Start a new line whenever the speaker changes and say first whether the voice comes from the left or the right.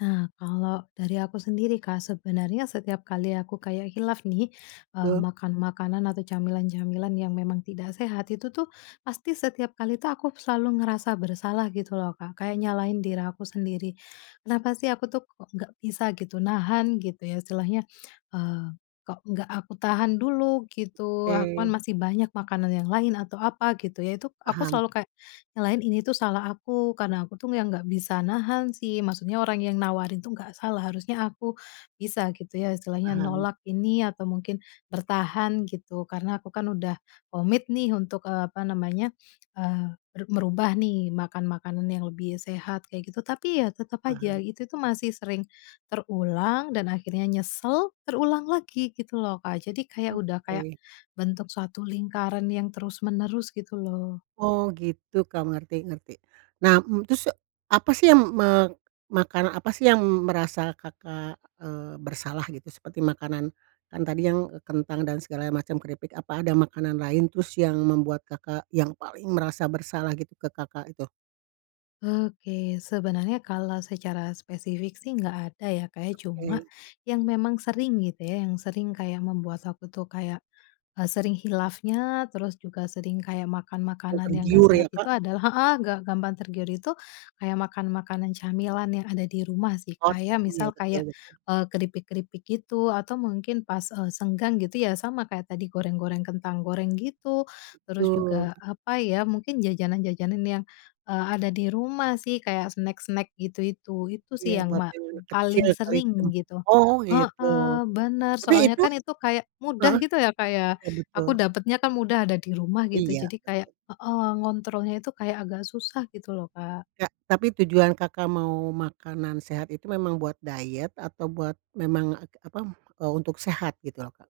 left: Nah, kalau dari aku sendiri Kak, sebenarnya setiap kali aku kayak khilaf nih, eee,
right: Oh.
left: makan makanan atau camilan-camilan yang memang tidak sehat itu tuh, pasti setiap kali tuh aku selalu ngerasa bersalah gitu loh Kak. Kayak nyalahin diri aku sendiri. Kenapa sih aku tuh kok nggak bisa gitu nahan gitu ya istilahnya, eee, kok nggak aku tahan dulu gitu, aku kan
right: Oke.
left: masih banyak makanan yang lain atau apa gitu ya, itu aku
right: Paham.
left: selalu kayak nyalahin ini tuh salah aku, karena aku tuh yang enggak bisa nahan sih, maksudnya orang yang nawarin tuh nggak salah, harusnya aku bisa gitu ya istilahnya
right: Paham.
left: nolak ini atau mungkin bertahan gitu karena aku kan udah komit nih untuk, eee, apa namanya? Eee, ber merubah nih makan makanan yang lebih sehat kayak gitu, tapi ya tetap aja
right: Paham.
left: itu tuh masih sering terulang dan akhirnya nyesel, terulang lagi gitu loh Kak jadi kayak udah kayak
right: Oke.
left: bentuk suatu lingkaran yang terus-menerus gitu loh.
right: Oh, gitu, Kak, ngerti ngerti. Nah, m terus e apa sih yang m me makanan apa sih yang merasa Kakak, eee, bersalah gitu seperti makanan kan tadi yang e kentang dan segalanya macam keripik, apa ada makanan lain terus yang membuat Kakak yang paling merasa bersalah gitu ke Kakak itu?
left: Oke, sebenarnya kalau secara spesifik sih nggak ada ya, Kak ya cuma
right: Oke.
left: yang memang sering gitu ya, yang sering kayak membuat aku tuh kayak, eee, sering khilafnya terus juga sering kayak makan
right: Oh,
left: makanan yang enggak
right: tergiur ya
left: sehat itu
right: Kak.
left: adalah heeh, nggak gampang tergiur itu kayak makan makanan camilan yang ada di rumah sih
right: Oh,
left: kayak
right: tak iya,
left: misal,
right: betul
left: kayak,
right: betul.
left: eee, keripik-keripik gitu atau mungkin pas, eee, senggang gitu ya sama kayak tadi goreng-goreng kentang goreng gitu, terus
right: Betul.
left: juga apa ya? Mungkin jajanan-jajanan yang, eee, ada di rumah sih kayak snack-snack gitu itu, itu
right: Iya,
left: sih yang
right: buat
left: ma
right: yang anak kecil
left: paling
right: kali teng
left: sering gitu.
right: oh, gitu.
left: Heeh, benar,
right: Tapi
left: soalnya
right: itu
left: kan itu kayak mudah
right: heeh,
left: gitu ya, Kak, ya
right: iya
left: aku
right: betul.
left: dapatnya kan mudah ada di rumah gitu
right: Iya,
left: jadi kayak
right: betul.
left: heeh, ngontrolnya itu kayak agak susah gitu loh Kak.
right: Kak, tapi tujuan Kakak mau makanan sehat itu memang buat diet atau buat memang a k apa? Eee, untuk sehat gitu loh Kak?